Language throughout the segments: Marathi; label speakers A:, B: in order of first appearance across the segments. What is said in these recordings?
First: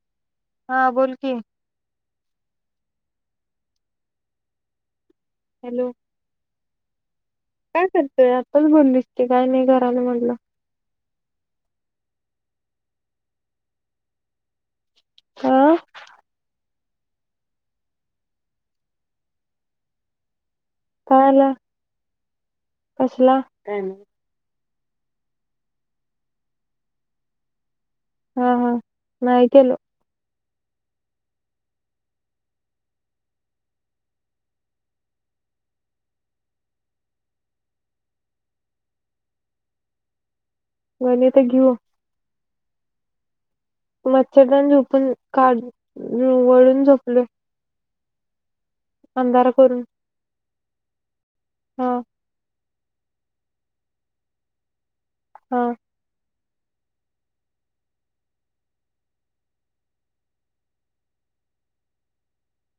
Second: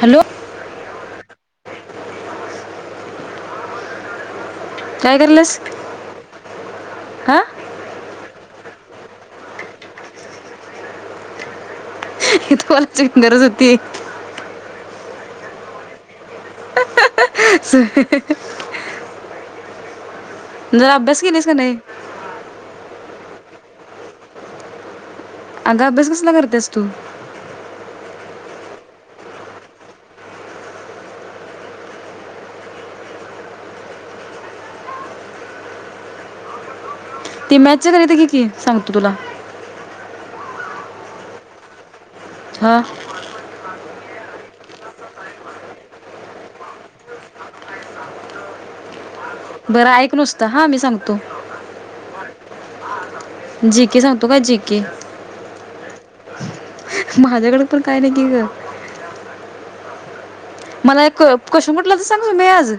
A: हॅलो.
B: हा बोल की.
A: काय करतेस.
B: हॅलो काय करतोय आताच बोललीस काय नाही करायल म्हणून
A: कॉल चेक करत होती.
B: हा.
A: स. जरा अभ्यास
B: काय
A: केलीस का
B: आला
A: नाही?
B: कसला?
A: अग अभ्यास कसला करतेस तू?
B: हा हा नाही केलो.
A: ती मॅचच गणित घे की सांगतो तुला.
B: गणित घेऊ.
A: हा.
B: मच्छरदान झोपून काढ वळून झोपलोय. अंधार करून
A: बरं ऐक नुसत हा मी सांगतो.
B: हां.
A: जीके सांगतो काय जीके.
B: हा.
A: माझ्याकड पण काय नाही कि ग. मला एक क्वेस्शन कुठलं तर सांग मी आज.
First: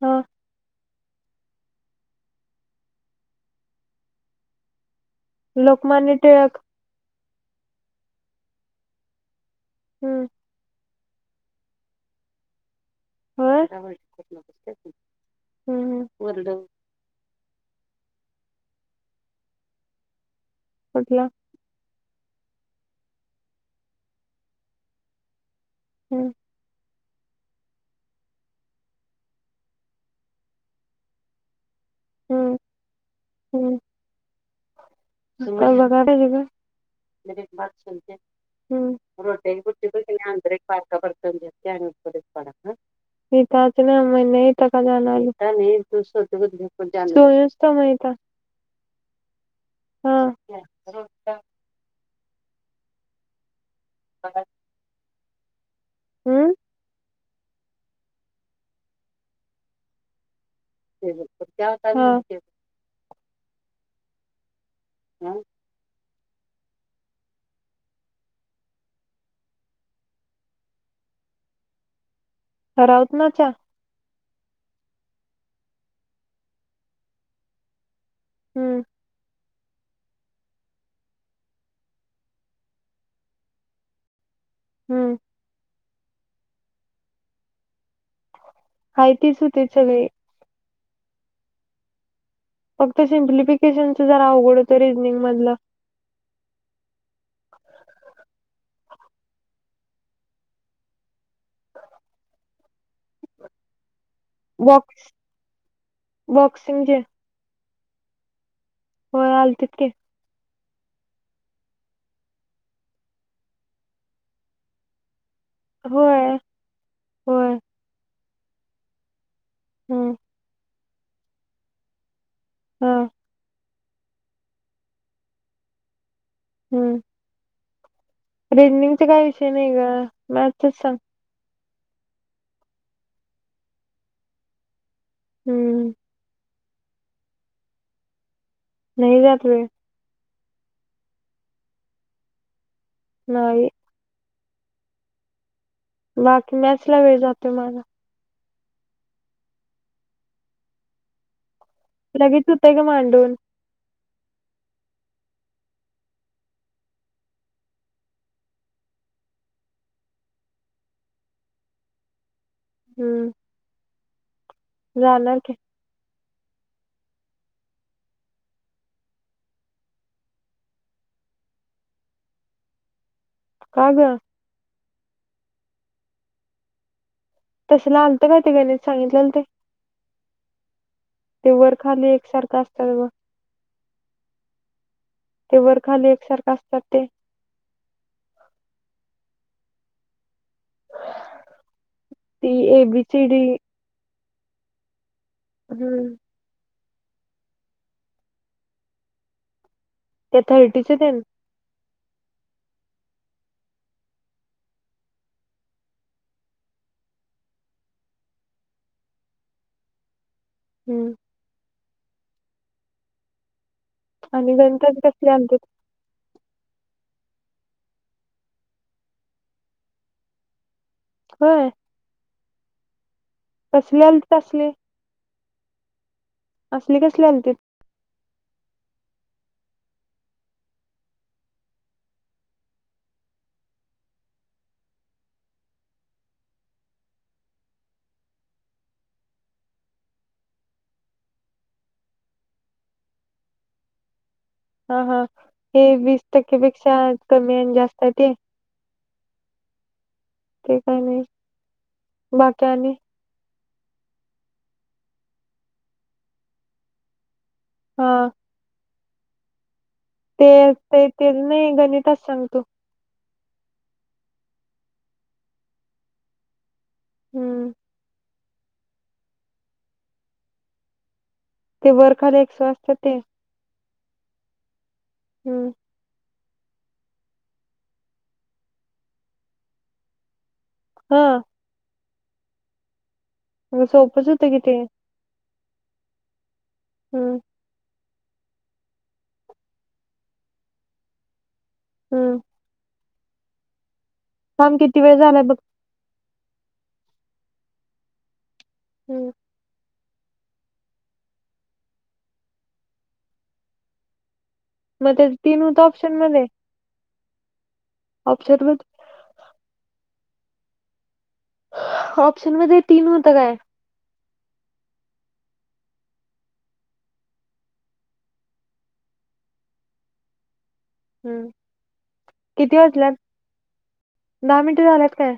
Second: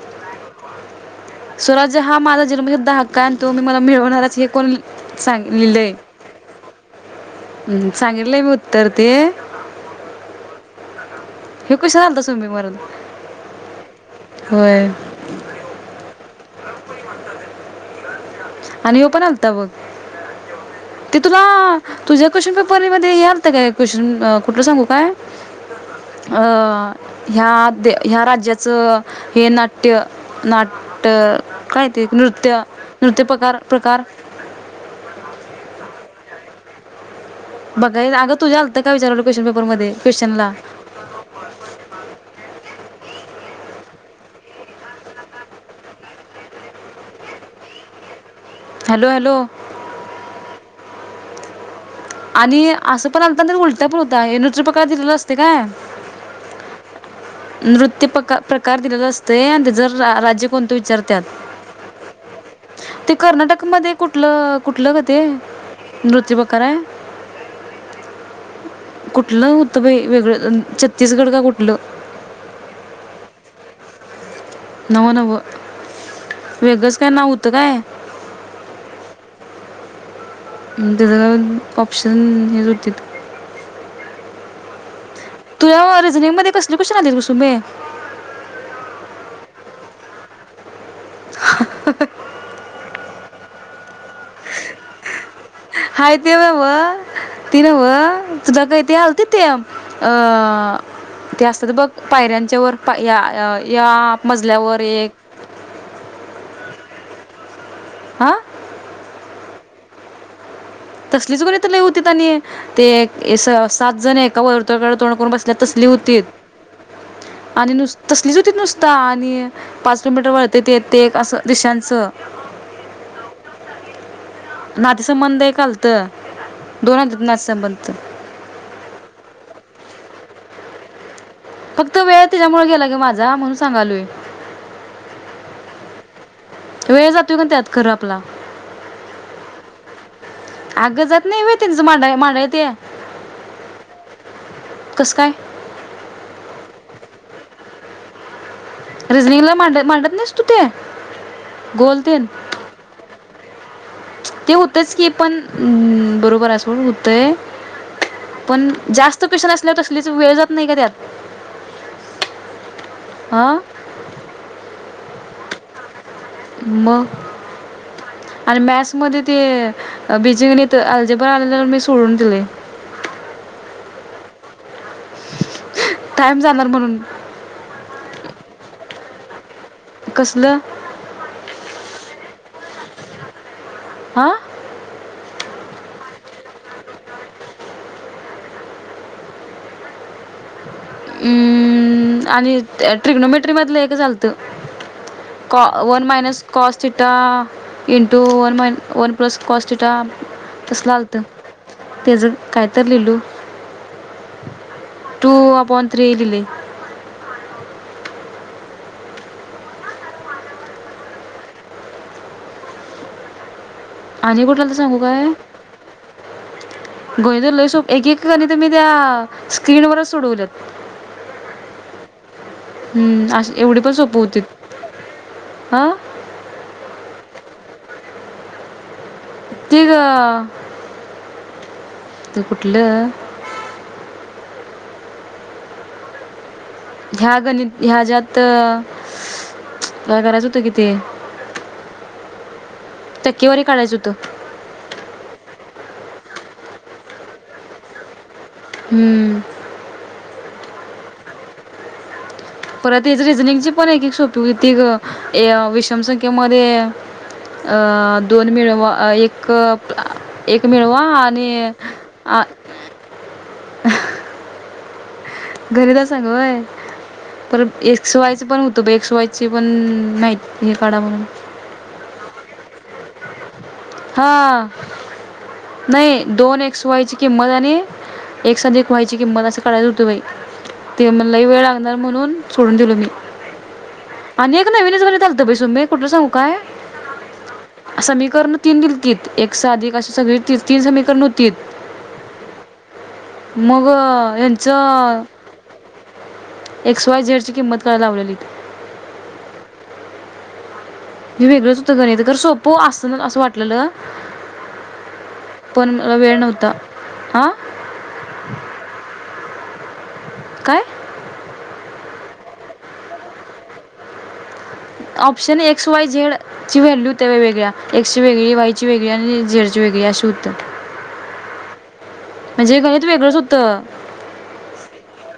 B: ह.
A: स्वराज्य हा माझा जन्मसिद्ध हक्क आहे आणि तो मी मला मिळवणारच हे कोण. सांग लिहिलंय
B: लोकमान्य टिळक.
A: हम्म सांगितलंय मी उत्तर ते.
B: हम्म.
A: हे क्वेशण आलता सुमे परत
B: होय
A: होय.
B: [unintelligible]
A: आणि ह्यो पण आलता बघ ते
B: कुठला
A: तुला. तुझ्या क्वेशन पेपर मध्ये हे आलात काय क्वेशन कुठलं सांगू काय.
B: हम्म
A: अ... ह्या ह्या राज्याचं हे नाट्य नाट्य काय? ते
B: हम्म
A: नृत्य नृत्य प्रकार
B: हम्म
A: प्रकार
B: काय बघायला पाहिजे ग.
A: बघायला अगं तुझ्या आलतं काय विचारलं क्वेश्चन
B: [unintelligible]
A: पेपरमध्ये क्वेश्चनला
B: [unintelligible] [unintelligible] [unintelligible]
A: हॅलो हॅलो
B: हम
A: आणि असं पण आलता त उलटा पण होता ए नूट रुपयया दिलेला असते काय?
B: हम
A: नृत्य प्र प्रकार दिलेला असते आणि जर राज्य कोणत विचारत्यात ते कर्नाटकमध्ये. कुठलं कुठलं ग ते नृत्य प्रकार आहे? कुठलं होतं बाई वेगळं छत्तीसगड का कुठलं.
B: [unintelligible]
A: नव्ह नव्ह वेगळंच काय नाव होतं काय.
B: हम्म
A: त्याच ऑप्शन हेच होतित.
B: हम्म
A: ती नव्ह रिझनिंग मध्ये कसले क्वेशन आले ग सुमे.
B: हाय तिचं होती सगळे.
A: ह्या हहहह
B: फक्त सिम्प्लिफिकेशनच जरा अवघड होतं रिजनिंग मधलं.
A: हायती ति नव्ह ती नव्ह तुझ काय ते अलती ते अ ते असतात बघ पायऱ्यांच्या वर या या या मजल्यावर एक
B: बॉक्स बॉक्सिंगचे
A: आा
B: व्हय अलतीत की
A: तसलीच गणित लय होतीत आणि ते सात जण एका वर्तुळकडे तोंड करून बसलेल. तसली होती
B: होय होय
A: आणि नुस तसलीच होती नुसता आणि पाच
B: हम्म
A: किलोमीटर वळते ते-ते एक अस दृशाचं
B: हं.
A: नाते संंबंध ऐक आलंत, दोन आलंत नाते-संबंधचं.
B: रेंजिंगचे काय विषय नाही गं, मॅसेज सांग
A: फक्त वेळ त्याच्यामुळं गेला गं माझा, म्हणून सांगालोय.
B: हम्म.
A: वेळ जातोय पण त्यात खरं आपला.
B: नई जात वेळ.
A: अगं जात नई व्हय त्यांचं मांडाय-मांडाया त्या.
B: नाई.
A: [inaudible] कसं काय?
B: बाकी मॅच लावली जाते माला.
A: रीजनिंगला मांडा- मांडत नसतो त्या, गोल ते
B: लगेच होतय गं मांडून.
A: ते होतच की, पण बरोबर असं होतय. पण जास्त स्पेशल असल्यावर, तसलीच वेळ जात नही का त्यात?
B: ह्म.
A: अं
B: जाणार का?
A: मं. अनं मॅक्स मध्ये ते बीजिंग अणि ते अल्जेर पण आलेला मी सोडून दिले.
B: का गं?
A: टाईम जाणार म्हणून.
B: तसंल आलंत का ते गणित सांगितलं न ते.
A: कसलं?
B: ते वर खाली एकसारखं असतात गं.
A: आं.
B: ते वर खाली एकसारखं असतात ते.
A: हम्म
B: ती
A: आणि
B: ए बी सी डी
A: ट्रिग्नोमेट्रीमधलं एकचं आल कॉ वन
B: हम्म
A: minus cos theta into one माय वन प्लस कॉस्ट थिटा
B: ते
A: तसलं
B: थर्टीचे
A: आलंत.
B: तेन
A: तेज काय तरी लिहिलू, टू अपॉन थ्री लिहिली.
B: ह्म.
A: आणि कुठंला ते सांगू
B: गणितात
A: काय?
B: कसले आलतीत
A: गणित लय सोप एक-काणी मी तर त्या स्क्रीनवरच सोडवल्यात.
B: व्हय.
A: हम्म, आशी एवढी पण सोप होतीत, हा.
B: असली कसली आलतीत?
A: ती गं, ते कुठलं? ह्या आणि ह्या ज्यात बाय बऱ्याच होतं कि ते, टक्केवारी काढायचं होतं.
B: हं-हं, हे वीस टक्केपेक्षा कमी आणि जास्त हेत ते?
A: हम्म.
B: ते काय नई.
A: परत त्याची रिजनिंगची पण एक सोपी होती ग, विषम संख्येमध्ये अ
B: हा
A: दोन मिळवा, एक आ
B: ते
A: एक मिळवा
B: ते तेच
A: आणि
B: नाही
A: अ
B: गणितच
A: आ
B: सांग तू
A: घरी जा सांग होय.
B: हम्म
A: परत एक्स, वायचं पण होतं ब एक्स वायची पण नाही हे काढा म्हणून
B: ते वर खाली एक्स व असत्यात ते?
A: हां
B: हम्म
A: नाही दोन एक्स, वायची किंमत आणि एक्स अधिक वायची किंमत असं काढायच हुतं बाई. ते म
B: हा
A: लई वेळ लागणार म्हणून सोडून दिलो मी
B: मग सोपंच होतं
A: आणि
B: कि
A: एक
B: ते.
A: नवीनच गणित आल त बे सुनमे कुठं ल सांगू काय?
B: हम्म
A: समीकरण तीन दिलतीत, एक्स आधिक अशी सगळे तीन समीकरण हुतीत.
B: हम्
A: मग
B: थांब किती वेळ
A: हेचं
B: झालाय बघ.
A: एक्स, वाय, झेडची किंमत काढाय लावलेली.
B: हम्म
A: हे वेगळंच होतं गणित, खरं सोपं आसल आसं वाटलेल.
B: मग ते तीन होतं
A: पण मला
B: ऑप्शन
A: वेळ
B: मध्ये.
A: नव्हता. आ
B: ऑप्शन वन
A: काय?
B: ऑप्शन मध्ये तीन होतं काय?
A: ऑप्शन एक्स, वाय, झेड ची व्हॅल्यू हुत्या वेगवेगळ्या, एक्सची वेगळी, वायची वेगळी आणि झेडची वेगळी अशी हूत्या.
B: हम्म किती
A: म्हणजे गणित
B: वाजल्यात?
A: वेगळचं हुतं.
B: दहा मिनटं झाल्यात काय?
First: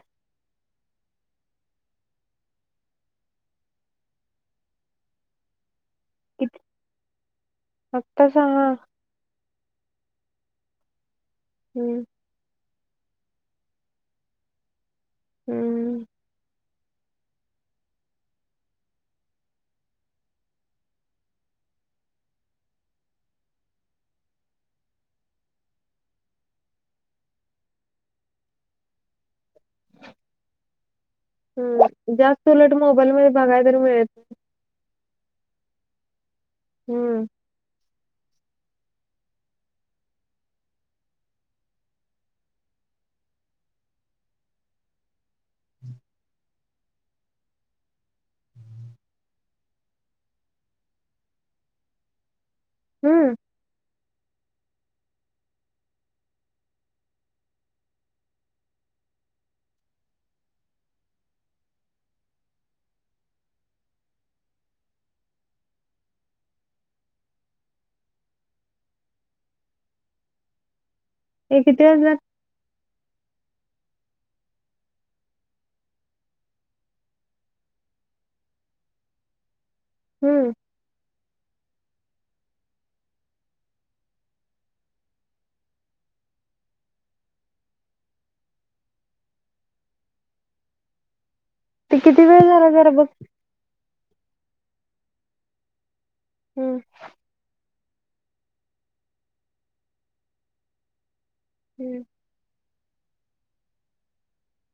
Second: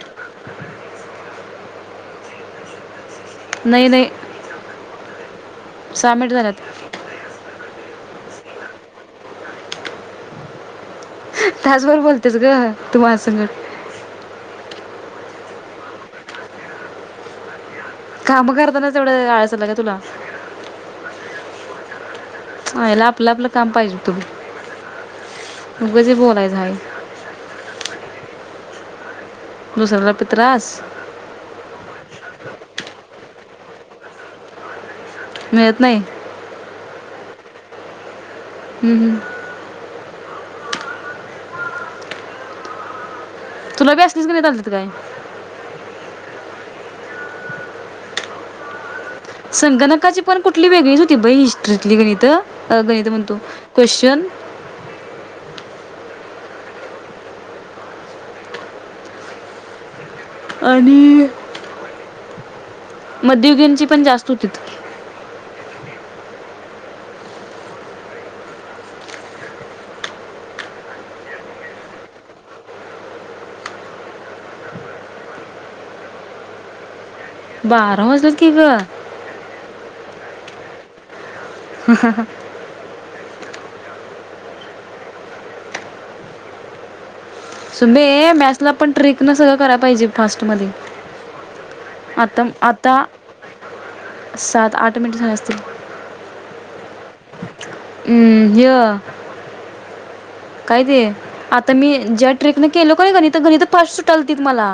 A: नाही, नाही साहा मिनिटं झाल्यात.
B: किती आत्ता सहा?
A: तासभर
B: हम्म
A: बोलतेस ग तू माझं संगट
B: हम्म
A: काम करतानाच एवढं आळस आला का तुला. आयला आपलं, आपलं काम पाहिजे हुतं बघ. उगच हे बोलायचय हाय. दुसऱ्याला पे त्रास
B: हम जास्त उलट मोबाईल मध्ये बघाय तर मिळत
A: मिळत नाही?
B: हम्म
A: ह हम तुला बी असलीच गणितं आलतीत काय? संगणकाची पण कुठली वेगळीच होती बाई हिस्ट्रीतली गणित, गणित
B: हम्म
A: म्हणतो क्वेशन. आणि मध्ययुगंची पण जास्त हुतीत.
B: ए किती वाजल्यात?
A: बारा! वाजल्यात कि ग.
B: हम्म
A: [inaudible] ह ह ह शुभे मॅथ्सला पण ट्रिक न सगळं कराय पाहिजे फास्ट मध्ये.
B: ते किती वेळ
A: आता
B: झाला जरा
A: आता,
B: बघ.
A: सात, आठ मिनिट झाले असतील.
B: हम्म.
A: ऊ ह्य. काय ते आता मी
B: हम्म
A: ज्या ट्रिक नं केलो क नाय गणीत, गणीत फास्ट सुटालतील मला.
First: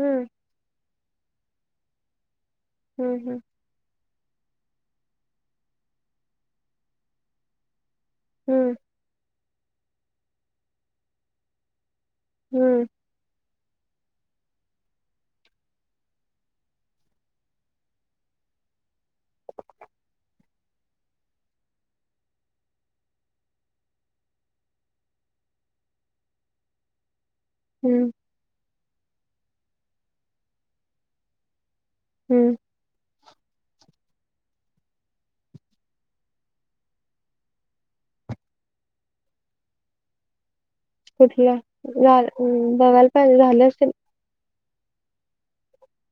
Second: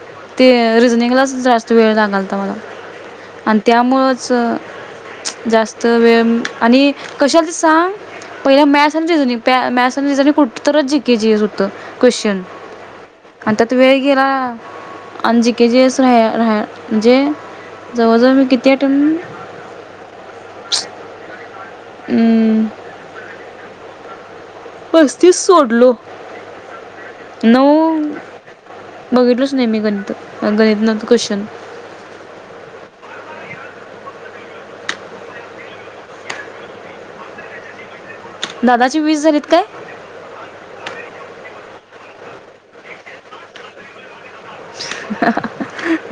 B: हम्म
A: ते रिजनिंगलाच जास्त वेळ लागालता मला.
B: हम् हम्.
A: आणि त्यामुळंच जास्त वेळ, आणि कशाला ते सांग? पहिल
B: हम्म
A: मॅथ्स [unintelligible] क्वेश्चन.
B: हम्म.
A: आणी त्यात वेळ गेला. आणि जी के चे [unintelligible] म्हणजे जवळजवळ मी किती ॲटम ऊ. हुं. पस्तीस सोडलो. नऊ
B: हम्म
A: बघितलच नाही मी गणित. गणित [unintelligible] क्वेश्चन.
B: हम्म.
A: दादाची वीस झालीत काय?
B: कुठल्या? झाल, ऊ बघायला पाहिेजे, झाले असतील.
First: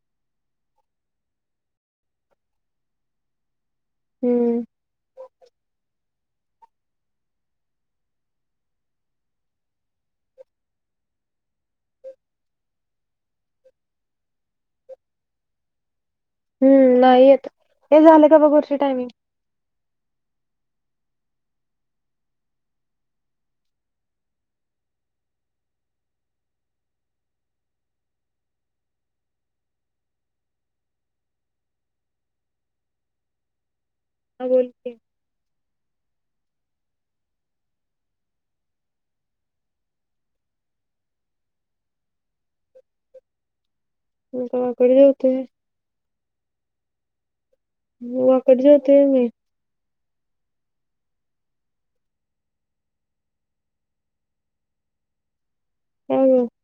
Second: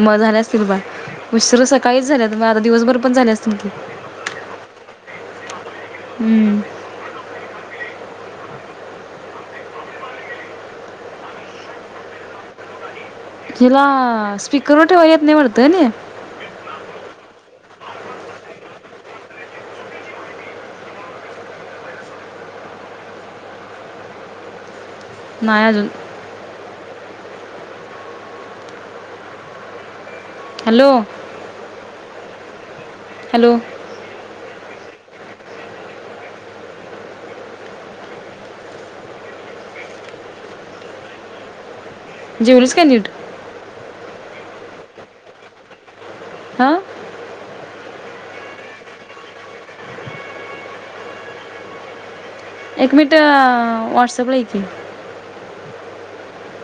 A: म झाले असतील [unintelligible] उशीर सकाळीच झाल्यात म आता दिवसभर पण झाले असतील की.
B: हम्म.
A: हम्म. जिला स्पीकरवर ठेवाय येत नाही वाटतं [unintelligible]
B: हम् नाही येत, हे झालं का बघ [unintelligible] टायमिंग.
A: नाही अजून. हॅलो! हॅलो!
B: हा बोल की.
A: जेवलीस काय नीट?
B: मी [unintelligible] पडले होते.
A: हा.
B: [unintelligible] जेवतेय मी.
A: एक मिनिट व्हॉट्सॲप ये की.
B: [unintelligible]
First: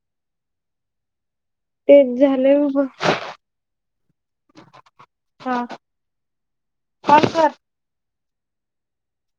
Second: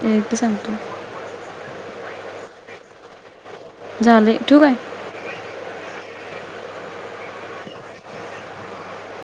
A: [unintelligible] सांगतो.
B: तेच झालंय उभं.
A: झाले. ठेऊ काय?
B: हा, कॉल कर.